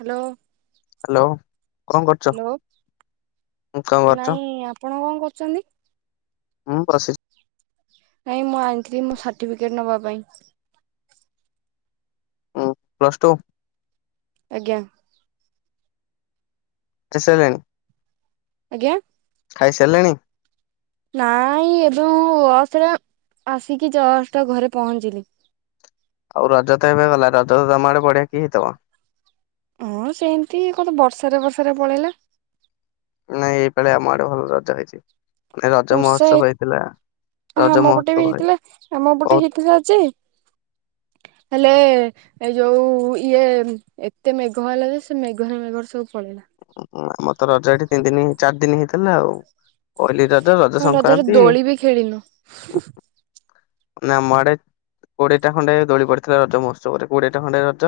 Hello. Hello କଣ କରୁଛ? Hello କଣ କରୁଛ? ନାଇଁ ଆପଣ କଣ କ ଚନ୍ତି ହୁଁ ବସିଚି ନାଇଁ ମୁଁ ଆଣିଥିଲି ମୋ ସାର୍ଟିଫିକେଟ ନବା ପାଇଁ। ପ୍ଲସ୍ ଟୁ ଆଜ୍ଞା। ଆଣି ସାଇଲେଣି? ଆଜ୍ଞା? ଖାଇ ସାଲେଣି? ନାଇ ଏବେ ମୁଁ ବସରେ ଆସିକି ଜଷ୍ଟ ଘରେ ପହଞ୍ଚିଲି। ଆଉ ରଜ ତ ଏବେ ଗଲା ରଜ ତ ତମ ଆଡେ ବଢ଼ିଆ କି ହେଇଥିବ। ହଁ ସେମିତି କଣ ତ ବର୍ଷାରେ ବର୍ଷାରେ ପଳେଇଲା। ନାଇଁ ଏଇପାଳି ଆମ ଆଡେ ଭଲ ରଜ ହେଇଛି ଏ ରଜ ବର୍ଷା ହେ ମହୋତ୍ସବ ହେଇଥିଲା। ହଁ ରଜ ଆମ ପଟେ ମହୋତ୍ସବ ବି ହେଇ ହେଇଥିଲା ଆମ ପଟେ ବହୁତ ହେଇଥିଲା ଯେ। ହେଲେ। ଏ ଯୋଉ ଇଏ ଏତେ ମେଘ ହେଲା ଯେ ସେ ମେଘରେ ମେଘରେ ସବୁ ପଳେଇଲା। ଆମର ତ ରଜ ଏଠି ତିନି ଦିନ ଚାରି ଦିନ ହେଇଥିଲା ଆଉ ପହଲି ର ଯ ରଜ ହଁ ରଜରେ ସଂକ୍ରାନ୍ତି ଦୋଳି ବି ଖେଳିନୁ ନା ଆମ ଆଡେ। କୋଡିଏଟା ଖଣ୍ଡେ ଦୋଳି ପଡିଥିଲା ରଜ ମହୋତ୍ସବରେ କୋଡିଏଟା ଖଣ୍ଡେ ରଜ।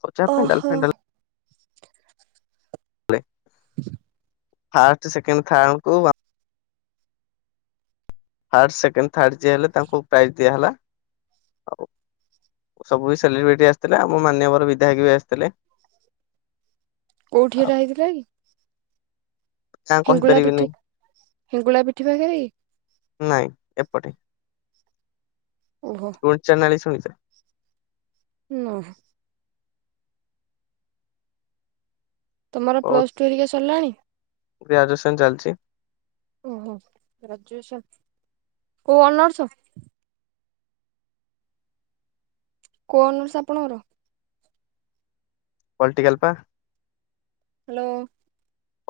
କହୁଚି ପା ପେଣ୍ଡାଲ ଓହୋ ଫେଣ୍ଡାଲ। ପଡ଼େ। ଫାର୍ଷ୍ଟ, ସେକେଣ୍ଡ, ଥାର୍ଡ ଙ୍କୁ ବା ଫାର୍ଷ୍ଟ, ସେକେଣ୍ଡ, ଥାର୍ଡ ଯିଏ ହେଲେ ତାଙ୍କୁ ପ୍ରାଇଜ ଦିଆ ହେଲା ଆଉ। ସବୁ ଏଇ ସେଲିବ୍ରେଟି ଆସିଥିଲା ଆମ ମାନ୍ୟବର ବିଧାୟକ ବି ଆସିଥିଲେ। କୋଉଠି ଏଟା ହେଇଥିଲା କି? ନା ହିଙ୍ଗୁଳା କହିପାରିବିନି ପିଠି ହିଙ୍ଗୁଳା ପିଠି ପାଖେରେ କି? ନାଇଁ ଏପଟେ ଓହୋ ଗୁଣ୍ଡିଚା ନାଳି ଶୁଣି ନା। ତମର ବହୁତ ପ୍ଲସ ଟୁ ହେରିକା ସରିଲାଣି? ଗ୍ରାଜୁଏସନ ଚାଲିଚି। ଓହୋ ଗ୍ରାଜୁଏସନ। କଉ ଅନର୍ଷ? କଉ ଅନର୍ଷ ଆପଣଙ୍କର? ପଲଟିିକାଲ୍ ପା। ହାଲୋ।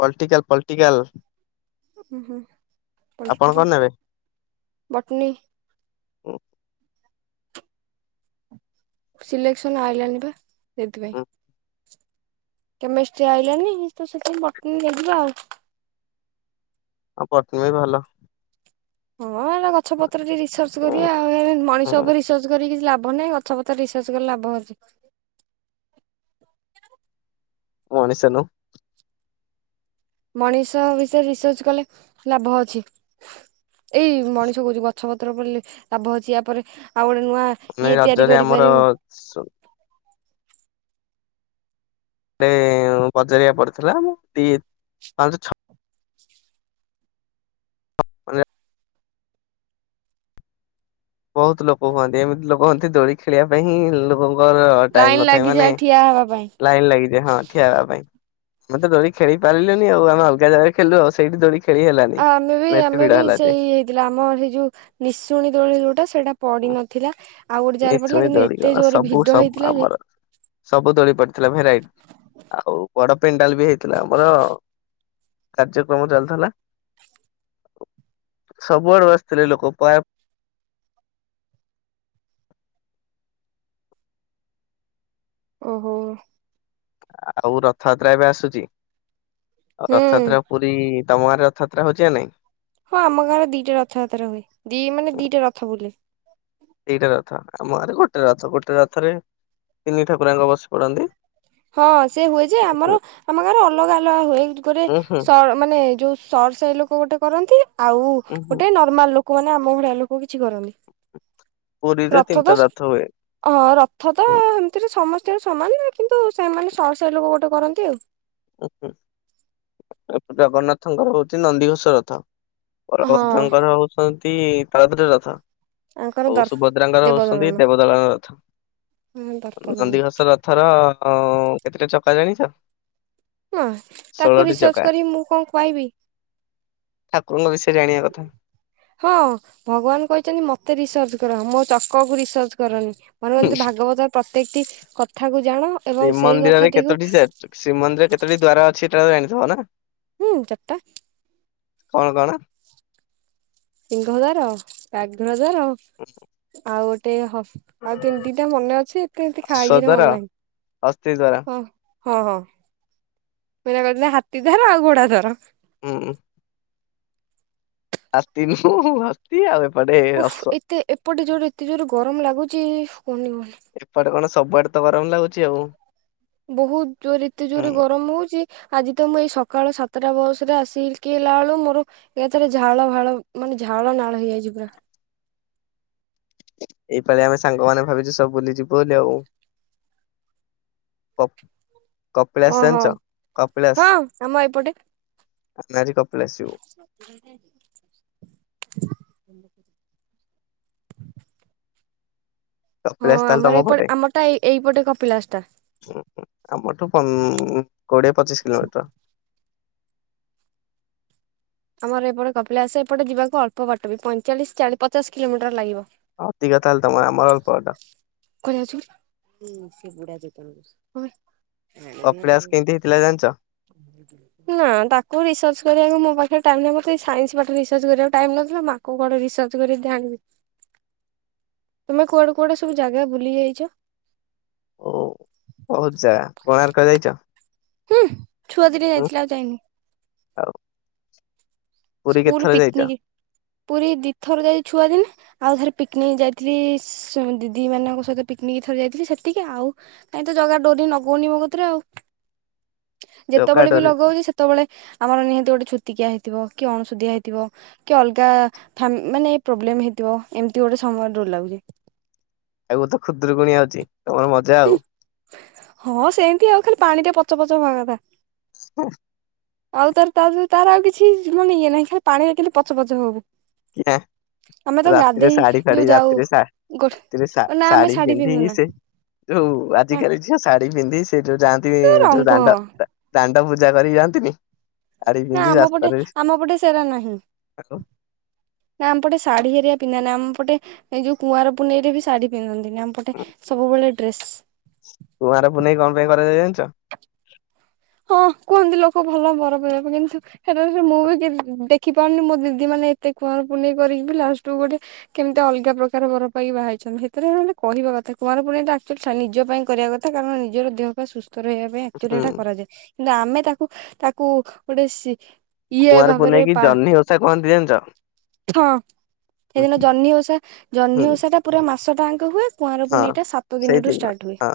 Political political. ଉଁ ହୁଁ ଆପଣ ପଲଟିକାଲ୍ କଣ ନେବେ? ବଟନି। ଉଁ। ସିଲେକ୍ସନ ଆଇଲାନି ପା ସେଥିପାଇଁ। ହୁଁ କେମିଷ୍ଟ୍ରି ଆଇଲାନି ତ ସେଥିପାଇଁ ବଟନି ନେଇଯିବା ଆଉ। ଆଉ ବଟନି ବି ଭଲ। ହଁ ଏରା ଗଛ ପତ୍ର ଟିକେ ରିସର୍ଚ୍ଚ ହୁଁ କରିବା ଆଉ ଏରା ମଣିଷ ହୁଁ ଉପରେ ରିସର୍ଚ୍ଚ କରିକି କିଛି ଲାଭ ଭ ନାହିଁ ଗଛ ପତ୍ର ରିସର୍ଚ୍ଚ କଲେ ଲାଭ ଅଛି। ମଣିଷ ନୁହ। ମଣିଷ ବିଷୟରେ ରିସର୍ଚ୍ଚ କଲେ ଲାଭ ଅଛି। ଏଇ ମଣିଷ କହୁଛି ଗଛ ପତ୍ର ପଢ଼ିଲେ ଲାଭ ଅଛି ୟାପରେ ଆଉ ଗୋଟେ ନୂଆ ମାନେ ଇଏ ତିଆରି ରଜରେ ଆମର କରିପାରିବୁ। ଗୋଟେ ବଜାରିଆ ପଡିଥିଲା ମ ଦି ପାଞ୍ଚ ଛ ମାନେ ବହୁତ ଲୋକ ହୁଅନ୍ତି ଏମିତି ଲୋକ ହୁଅନ୍ତି ଦୋଳି ଖେଳିବା ପାଇଁ ଲୋକଙ୍କ ମୋର ଟାଇମ ଲାଇନ ନଥାଏ ମାନେ ଲାଗିଯାଏ ଠିଆ ହେବା ପାଇଁ ଲାଇନ ଲାଗିଯାଏ ହଁ ଠିଆ ହେବା ପାଇଁ। ଆମେ ତ ଦୋଳି ଖେଳି ପାରିଲୁନି ଆଉ ଆମେ ଅଲଗା ଜାଗାରେ ଖେଳିଲୁ ଆଉ ସେଇଠି ଦୋଳି ଖେଳି ହେଲାନି। ଆ ଆମେ ବି ଏତେ ଆମେ ଭିଡ ବି ହେଲା ଯେ ସେଇ ହେଇଥିଲା ଆମର ହେଇ ଯୋଉ ନିଶୁଣୀ ଦୋଳି ଗୋ ଟେ ସେଟା ପଡି ନଥିଲା ଆଉ ଗୋଟେ ଜାଗାରେ ପଡିଥିଲା ନିଶୁଣି କିନ୍ତୁ ଦୋଳି ଏତେ କଣ ଜୋରରେ ସବୁ ଭିଡ ସବୁ ହେଇଥିଲା ଯେ। ଆମର ସବୁ ଦୋଳି ପଡିଥିଲା ଭେରାଇଟ ଆଉ ବଡ ପେଣ୍ଡାଲ ବି ହେଇଥିଲା ଆମର। କାର୍ଯ୍ୟକ୍ରମ ଚାଲିଥିଲା। ସବୁଆଡୁ ଆସିଥିଲେ ଲୋକ ପାୟ। ଓହୋ। ଆଉ ରଥଯାତ୍ରା ଏବେ ଆସୁଛି ଆଉ ହୁଁ ରଥଯାତ୍ରା ପୁରୀ। ତମ ଗାଁ ରେ ରଥଯାତ୍ରା ହଉଛି ନାଇଁ? ହଁ ଆମ ଗାଁରେ ଦିଟା ରଥଯାତ୍ରା ହୁଏ ଦି ମାନେ ଦିଟା ରଥ ବୁଲେ। ଦିଟା ରଥ ଆମ ଗାଁରେ ଗୋଟେ ରଥ ଗୋଟେ ରଥରେ ତିନି ଠାକୁରଆଙ୍କ ବସି ପଡନ୍ତି। ହଁ ସେ ହୁଏ ଯେ ଆମର ହୁଁ ଆମ ଗାଁରେ ଅଲଗା ଅଲଗା ହୁଏ। ଗୋଟେ ଉଁ ହୁଁ ମାନେ ଯୋଉ ସର ସାହି ଲୋକ ଗୋଟେ କରନ୍ତି ଆଉ ଉଁ ହୁଁ ଗୋଟେ ନର୍ମାଲ ଲୋକ। କୁହ ନା ଆମ ଭଳିଆ ଲୋକ କିଛି କରନ୍ତି। ପୁରୀରେ ରଥ ତିନିଟା ତ ହୁଏ। ହଁ ରଥ ତ ହୁଁ ଏମିତିରେ ସମସ୍ତ। ସେ ସମାନ ନା କିନ୍ତୁ ସେମାନେ ସର ସାଇ ଲୋକ ଗୋଟେ କରନ୍ତି ଆଉ। ଜଗନ୍ନାଥଙ୍କର ହଉଛି ନନ୍ଦିଘୋଷ ରଥ। ହଁ ବଳଭଦ୍ର ଙ୍କର ହଉଚନ୍ତି ତାଳଧ୍ଵଜ ରଥ। ଆଙ୍କର ଆଉ ଦର୍ ସୁଭଦ୍ରାଙ୍କର ଦେବଦଳନ। ହଉଛନ୍ତି ଦେବଦଳନ ରଥ। ହଁ ଦର୍ପଦଳନ ନନ୍ଦିଘୋଷ ରଥର କେତେଟା ଚକା ଜାଣିଛ? ହଁ ତାକୁ ଷୋଳଟି ରିସର୍ଚ୍ଚ ଚକା କରି ମୁଁ କଣ କହିବି। ଠାକୁରଙ୍କ ବିଷୟରେ ଜାଣିବା କଥା। ହଁ ଭଗବାନ କହିଛନ୍ତି ମତେ ରିସର୍ଚ୍ଚ ମୋ ଚକ କୁ ରିସର୍ଚ କରନି। ମୁଁ ହୁଁ ଭାଗବତର ପ୍ରତ୍ୟେକଟି କଥାକୁ ଜାଣ ଏବଂ ସେଇ କଥାଟିକୁ କେତେଟି ଦ୍ୱାର ଅଛି ସେଇଟା ତ ଜାଣିଥିବ ନା। ହୁଁ ଚାରି ଟା। କଣ କଣ? ସିଂହଦାର, ବ୍ୟାଘ୍ର ଦ୍ୱାର ଆଉ ଗୋଟେ ହ ଆଉ [unintelligible] ମନେ ଅଛି ଏତେ ଏମତି ଖାଇରେ ଅଶ୍ୱଦ୍ୱାର ମନ ନାହିଁ ଅସ୍ଥିଦ୍ୱାର ହଁ। ଓ ହୋ [unintelligible] ହାତୀ ଦ୍ୱାର ଆଉ ଘୋଡ଼ା ଦ୍ୱାର। ହୁଁ। ହାତୀ ନୁଁ ହସ୍ତୀ ଆଉ ଏପଟେ ଓ ହସ ଏତେ ଏପଟେ ଜୋର ଏତେ ଜୋର ଗରମ ଲାଗୁଛି କୁହନି କୁହନି। ଏପଟେ କଣ ସବୁଆଡେ ତ ଗରମ ଲାଗୁଛି ଆଉ। ବହୁତ୍ ଜୋରେ ଏତେ ହୁଁ ଜୋରରେ ଗରମ ହଉଛି। ଆଜି ତ ମୁଁ ଏଇ ସକାଳ ସାତଟା ବସ୍ ରେ ଆସିକି ହେଲା ବେଳୁ ମୋର ଏକାଥରେ ଝାଳ ଫାଳ ଝାଳ ନାଳ ହେଇଯାଇଛି ପୁରା। ଏଇ ପାଳି ଆମେ ସାଙ୍ଗମାନେ ଭାବିଛୁ ସବୁ ବୁଲି ଯିବୁ ବୋଲି ଆଉ। ହ। କପିଳାସ ଓହୋ ଜାଣିଛ କପିଳାସ। ହଁ ଆମ ଏପଟେ କପିଳାସ ଯିବୁ। [inaudible] [inaudible] ହଁ କପିଳାସ ତାହେଲେ ଆମର ତମ ଏପଟେ ପଟେ। ଆମରଟା ଏଇ ଏଇପଟେ କପିଳାସ ଟା ଆମଠୁ କୋଡ଼ିଏ ପଚିଶ କିଲୋମିଟର। ଆମର ଏପଟେ କପିଳାସ ଏପଟେ ଯିବାକୁ ଅଳ୍ପ ବାଟ ବି ପଇଁଚାଳିଶ ଚାଳିଶ ପଚାଶ କିଲୋମିଟର ଲାଗିବ। ଅଧିକ ତାହଲେ ତମର ଆମର [unintelligible] ସେ ବାଟ ବୁଢ଼ା [unintelligible] କପିଳାସ କେମିତି ହେଇଥିଲା ଜାଣିଛ? ନା ତାକୁ ରିସର୍ଚ୍ଚ କରିବାକୁ ମୋ ପାଖେ ଟାଇମ୍ ନାହିଁ ମତେ ସାଇନ୍ସ ପାଠରେ ରିସର୍ଚ୍ଚ କରିବା ଟାଇମ୍ ନଥିଲା ଆକୁ କୁଆଡ଼େ ରିସର୍ଚ କରି ଆଣିବି। ତୁମେ କୁଆଡ଼େ କୁଆଡ଼େ ସବୁ ଜାଗା ବୁଲି ଯାଇଚ? ଓ ବହୁତ୍ ଜାଗା କୋଣାର୍କ ଯାଇଚ? ହୁଁ ଛୁଆ ଦିନେ ଯାଇଥିଲି ଆଉ ଯାଇନି। ଆଉ ପୁରୀ ସ୍କୁଲ କେତେଥର ଯାଇଛ? ପିକନିକ୍ ପୁରୀ ଦିଥର ଯାଇଚି ଛୁଆ ଦିନେ। ଆଉ ଥରେ ପିକନିକ୍ ଯାଇଥିଲି ସ ଦିଦିମାନଙ୍କ ସହିତ ପିକନିକ ଥରେ ଯାଇଥିଲି ସେତିକି ଆଉ ଏଇ ତ ଜଗା ଡୋ଼ରି ନଗଉନି ମୋ କତିରେ ଆଉ। [inaudible] ଜଗା ଯେତେବେଳେ ବି ଡୋରି ଲଗଉଚି ସେତେବେଳେ ଆମର ନିହାତି ଗୋଟେ ଛୁତିକିଆ ହେଇଥିବ। କି ଅଣସୁଦିଆ ହେଇଥିବ କି ଅଲଗା ମାନେ ଫା ପ୍ରୋବ୍ଲେମ୍ ହେଇଥିବ ଏମତି ଗୋଟେ ସମୟ ରେ ଡୋ଼ରି ଲାଗୁଚି। ଆଗକୁ ତ ଖୁଦୁରୁକୁୁଣି ଅଛି ତମର ମଜା ଆଉ। ହଁ ସେଏନ୍ତି ଆଉ ଖାଲି ପାଣିରେ ପଚ ପଚ ହବା କଥା। [unintelligible] ହ ଆଉ ତାର ତାର ତାର ଯ ଆଉ କିଛି ମାନେ ଇଏ ନାହିଁ ଖାଲି ପାଣିରେ ଖାଲି ପଚ ପଚ ହବୁ। କିରା [unintelligible] ଆମେ ତ ରାତିରେ ଗାଧେଇ ଶାଢ଼ୀ ଯୋଉ ଫାଢୀ ଯାଉ ରାତିରେ ଶା ଗୋ ରାତିରେ ଶା ନା ଆମେ ଶାଢ଼ୀ ଶାଢୀ ପିନ୍ଧିକି ପିନ୍ଧୁନା ସେ ଯୋଉ ଆଜିକାଲି ଝିଅ ଶାଢୀ ପିନ୍ଧି ସେଇ ଯୋଉ ଯାଆନ୍ତି ଯୋଉ ଦାଣ୍ଡ ରଙ୍ଗ ଦା ପୂଜା କରି ଯାଆନ୍ତିନି। ଶାଢ଼ୀ ନା ପିନ୍ଧି ଆମ ପଟେ ରାସ୍ତାରେ ଆମ ପଟେ ସେରା ନାହିଁ ନା ଆମ ପଟେ ଶାଢୀ ହେରିକା ପିନ୍ଧନ୍ତିନି। ଆମ ପଟେ ଏଇ ଯୋଉ କୁଆଁର ପୁନେଇରେ ବି ଶାଢୀ ପିନ୍ଧନ୍ତିିନି ଆମ ପଟେ ସବୁବେଳେ ଡ୍ରେସ୍। କୁଆଁର ପୁନେଇ କଣ ପାଇଁ କରାଯାଏ ଜାଣିଚ? ହଁ କୁହନ୍ତି ଲୋକ ଭଲ ବର ପାଇବା ପାଇଁ କିନ୍ତୁ [unintelligible] ମୁଁ ବି ଦେଖ୍ ଦେଖିପାରୁନି ମୋ ଦିଦି ମାନେ ଏତେ କୁଆଁର ପୁନେଇ କରିକି ବି ଲାଷ୍ଟକୁ ଗୋଟେ କେମତି ଅଲଗା ପ୍ରକାର ବର ପାଇକି ବାହା ହେଇ ଚନ୍ତି ସେଥିରେ ହେଲେ କହିବା କଥା। କୁଆଁର ପୁନେଇଟା ଆକ୍ଚୁଆଲି ନିଜ ପାଇଁ କରିବା କଥା କାରଣ ନିଜର ଦେହ ପା ସୁସ୍ ସ୍ଥ ରହିବା ପାଇଁ ଆକ୍ଚୁଆଲି ହୁଁ ଏଟା କରାଯାଏ। କିନ୍ତୁ ଆମେ ତାକୁ ତାକୁ ଗୋଟେ ସି ଇଏ କୁଆଁର ପୁନେଇ ଭାବରେ କି ପା ଜହ୍ନି ଓଷା କହନ୍ତି ଜାଣିଛ? ହଁ। ସେଇଦିନ ଜହ୍ନି ଓଷା ହୁଁ ଜହ୍ନି ଓଷାଟା ପୁରା ମାସଟାଙ୍କ ହୁଏ। କୁଆଁର ହଁ ପୁନେଇଟା ସାତ ଦିନରୁ ସେଇଦିନ ଷ୍ଟାର୍ଟ ହୁଏ। ହଁ।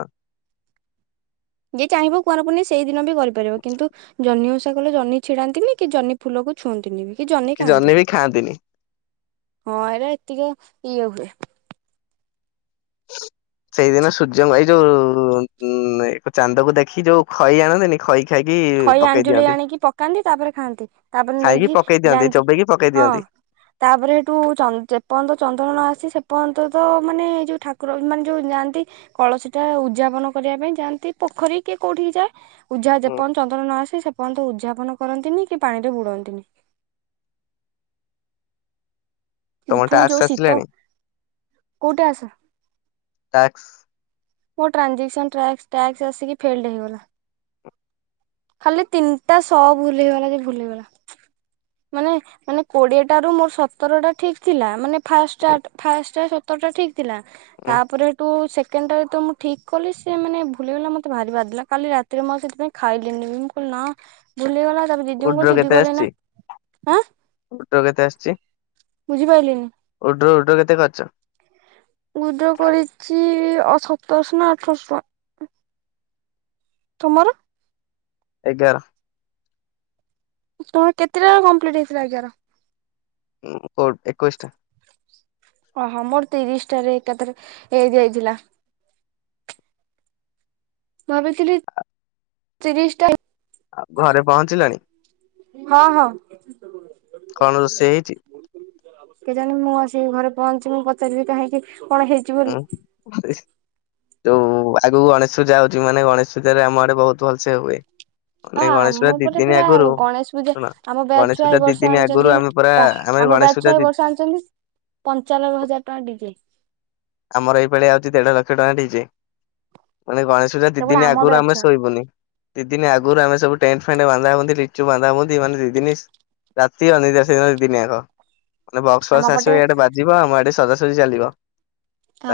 ଯିଏ ଚାହିଁବ କୁଆଁର ପୁନେଇ ସେଇ ଦିନ ବି କରିପାରିବ କିନ୍ତୁ ଜହ୍ନି ଓଷା କଲେ ଜହ୍ନି ଛିଡାନ୍ତିନି କି ଜହ୍ନି ଫୁଲକୁ ଛୁଅନ୍ତିନି ବି। କି ଜହ୍ନି ବି ଖାଆନ୍ତିନି। ହଁ ଏଇଟା ଏତିକ ଇଏ ହୁଏ। [unintelligible] ସେଇଦିନ ସୂର୍ଯ୍ୟଙ୍କୁ ଏଇ ଯୋଉ ଉମ୍ ଚାନ୍ଦକୁ ଦେଖି ଯୋଉ ଖଇ ଆଣନ୍ତିନି ଖଇ? ଖାଇକି ଖଇ ପକେଇ ଆଞ୍ଜୁଳି ଦିଅନ୍ତି ଆଣିକି ପକାନ୍ତି ତାପରେ ଖାଆନ୍ତି। ତାପରେ ଖାଇକି ନେଇକି ପକେଇ ଦିଅନ୍ତି ଯାଆନ୍ତି। ଚୋବେଇକି ପକେଇ ହଁ ଦିଅନ୍ତି। ତାପରେ ସେଠୁ ଚ ଯେପର୍ଯ୍ୟନ୍ତ ଚନ୍ଦ୍ର ନ ଆସିଚି ସେ ପ ପର୍ଯ୍ୟନ୍ତ ତ ମାନେ ଯୋଉ ଠାକୁର ମାନେ ଯୋଉ ଯାଆନ୍ତି, କଳସୀଟା ଉଦଯାପନ କରିବା ପାଇଁ ଯାଆନ୍ତି। ପ ପୋଖରୀ କିଏ କୋଉଠିକି ଯାଏ। [unintelligible] ଉଝା ହୁଁ ଯେପର୍ଯ୍ୟନ୍ତ ଚନ୍ଦନ ନ ଆସେ ସେ ପର୍ଯ୍ୟନ୍ତ ଉଦଯାପନ କରନ୍ତିନି କି ପାଣିରେ ବୁଡନ୍ତିନି। ତମ ଫୁଣି ଟାସ୍କ ଯୋଉ ଶୀତ। ଆସିଲାଣି କୋଉ ଟାସ [unintelligible] ଟାକ୍ସ? ମୋ ଟ୍ରାଞ୍ଜିସ୍କନ ଟ୍ରାସ୍କ ଟାକ୍ସ ଆସିକି ଫେଲ୍ଡ ହେଇଗଲା। ଖାଲି ତିନିଟା ଶ ଭୁଲଗଲା ଯେ ଭୁଲ ହେଇଗଲା। ମାନେ ମାନେ କୋଡିଏଟାରୁ ମୋର ସତରଟା ଠିକ୍ ଥିଲା। ମାନେ, ହୁଁ ଫାଷ୍ଟଟାଟ [unintelligible] ଫାଷ୍ଟଟା ସତରଟା ଠିକ୍ ଥିଲା ହୁଁ ତାପରେ ସେଠୁ ସେକେଣ୍ଡଟାରେ ତ ମୁଁ ଠିକ୍ କଲି ସିଏ ମାନେ ଭୁଲ୍ ହେଇଗଲା, ମତେ ଭାରିି ବାଧିଲା। କାଲି ରାତିରେ ମୁଁ ଆଉ ସେଥିପାଇଁ ଖାଇଲିନି ବି ମୁଁ କହିଲି ନା ଭୁଲ୍ ହେଇଗଲା ତାପରେ ଦିଦିଙ୍କୁ କହିଲି ଉଡ୍ର ଦିଦି କେତେ କହିଲେ ଆସିଛି ନାଁ ଆଁ? ଉଡ୍ର କେତେ ଆସିଛି ବୁଝି ପାଇଲିନି। [unintelligible] କେତେ କରିଚ? ୱିଇଡ୍ରୋ କରିଚି ଆ ସତରଶ ନା ଅଠରଶ ଟଙ୍କା। ତୁମର? ଏଗାର। ତମର କେତେଟା କମ୍ପ୍ଲିଟ ହେଇଥିଲା ଏଗାର? ଉମ୍ କ ଏକୋଇଶ ଟା। ଓହୋ ମୋର ତ ତିରିଶଟାରେ ଏକାଥରେ ହେଇଯାଇଥିଲା। ଭାବିଥିଲି ତିରିଶ ଟା ଆଉ ଘରେ ପହଞ୍ଚିଲଣି? ହଁ ହଁ କଣ ରୋଷେଇ ହେଇଛି? କେ ଜାଣି ମୁଁ ଆସି ସି ଘରେ ପହଞ୍ଚି [unintelligible] ମୁଁ ପଚାରିବି କାହିଁକି କଣ ହେଇଛି ବୋଲି ଉଁ ଯୋଉ ଆଗକୁ ଗଣେଶ ପୂଜା ହଉଛି ମାନେ ଗଣେଶ ପୂଜାରେ ଆମ ଆଡେ ବହୁତ ଭଲସେ ହୁଏ। ଆ ମାନେ ଗଣେଶ ପୂଜା ଆମ ଦି ଉପରେ ଦିନି ପୁରା ଆଗରୁ ଗଣେଶ ପୂଜା ଶୁଣ ଆମ ବ୍ୟାଚ୍ ଗଣେଶ ଛୁଆ ପୂଜା ଏ ଦି ବର୍ଷ ଦିନି ଆଗରୁ ଆଣିଛନ୍ତି ଆମେ ପୁରା କଣ ଆମେ ଆମ ଗଣେଶ ପୂଜା ଛୁଆ ଦି ବର୍ଷା ଆଣିଛନ୍ତି ପଞ୍ଚାନବେ ହଜାର ଟଙ୍କା ଡିଜେ। ଆମର ଏଇଭଳିଆ ଆଉଛି ଦେଢ ଲକ୍ଷ ଟଙ୍କା ଦେଇଠଛି। ମାନେ ଗଣେଶ ପୂଜା ଦି କେବଳ ଦିନ ଆମ ଆଗରୁ ବ୍ୟାଚ୍ ଆମେ ଛୁଆ ଶୋଇବୁନି। ଦିଦିନ ଆଗରୁ ଆମେ ସବୁ ଟେଣ୍ଟ ଫେଣ୍ଟ ବାନ୍ଧା ହନ୍ତି ଲିଚୁ ବାନ୍ଧା ବୁନ୍ଧି ଦିନ। ରାତି ଅନିଦ୍ରା ଦିଦିନିଯାକ। ମାନେ ବକ୍ସ ଆମ ଫକ୍ସ ପଟେ ଆସିବ ଏଠେ ବାଜିବ ଆମ ଏଠେ ସଜାସଜି ଚାଲିବ।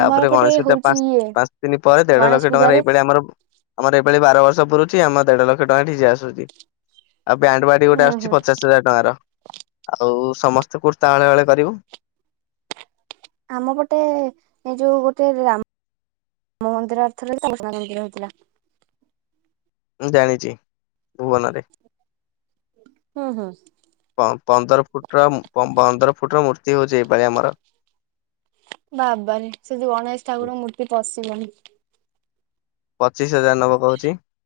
ଆମର ପଟେ ଗଣେଶ ପୂଜା ପା ହଉଛି ଇଏ ପାଞ୍ଚ ଦିନ ପରେ ଦେଢ ଗଣେଶ ଲକ୍ଷ ଟଙ୍କାରେ ପୂଜାରେ ଏଇଭଳିଆ ଆମର ଆମର। ବେଳେ ବାର ବର୍ଷ ପୁରୁଛି ଆମର ଦେଢ ଲକ୍ଷ ଟଙ୍କା ଡିଜେ ଆସୁଛି। ଆଉ ବ୍ୟାଣ୍ଡ ବଡି ଗୋଟେ ଉୁଁ ଆସୁଛି ହୁଁ ପଚାଶ ହଜାର ଟଙ୍କାର ଆଉ। ସମସ୍ତେ କୁର୍ତା ହଳେ ହଳେ କରିବୁ। ଆମ ପଟେ ଏଇ ଯୋଉ ଗୋଟେ। ମ ମନ୍ଦିର ଅର୍ଥରେ ତା ଘୋଷଣା ମନ୍ଦିର ହେଥିଲା। ମୁଁ ଜାଣିଛି ଭୁବନରେ। ହୁଁ ହୁଁ ପନ୍ଦର ଫୁଟ ପନ୍ଦର ଫୁଟ ମୁର। ହଉଛି ଏଇ ଭଳି ଆମର। ବାବାର ସେଠି ଗଣେଶ ଠାକୁରଙ୍କ ମୂର୍ତ୍ତି ପଶିଲନି। ପଚିଶ ହଜାର ନେ କହୁଛି।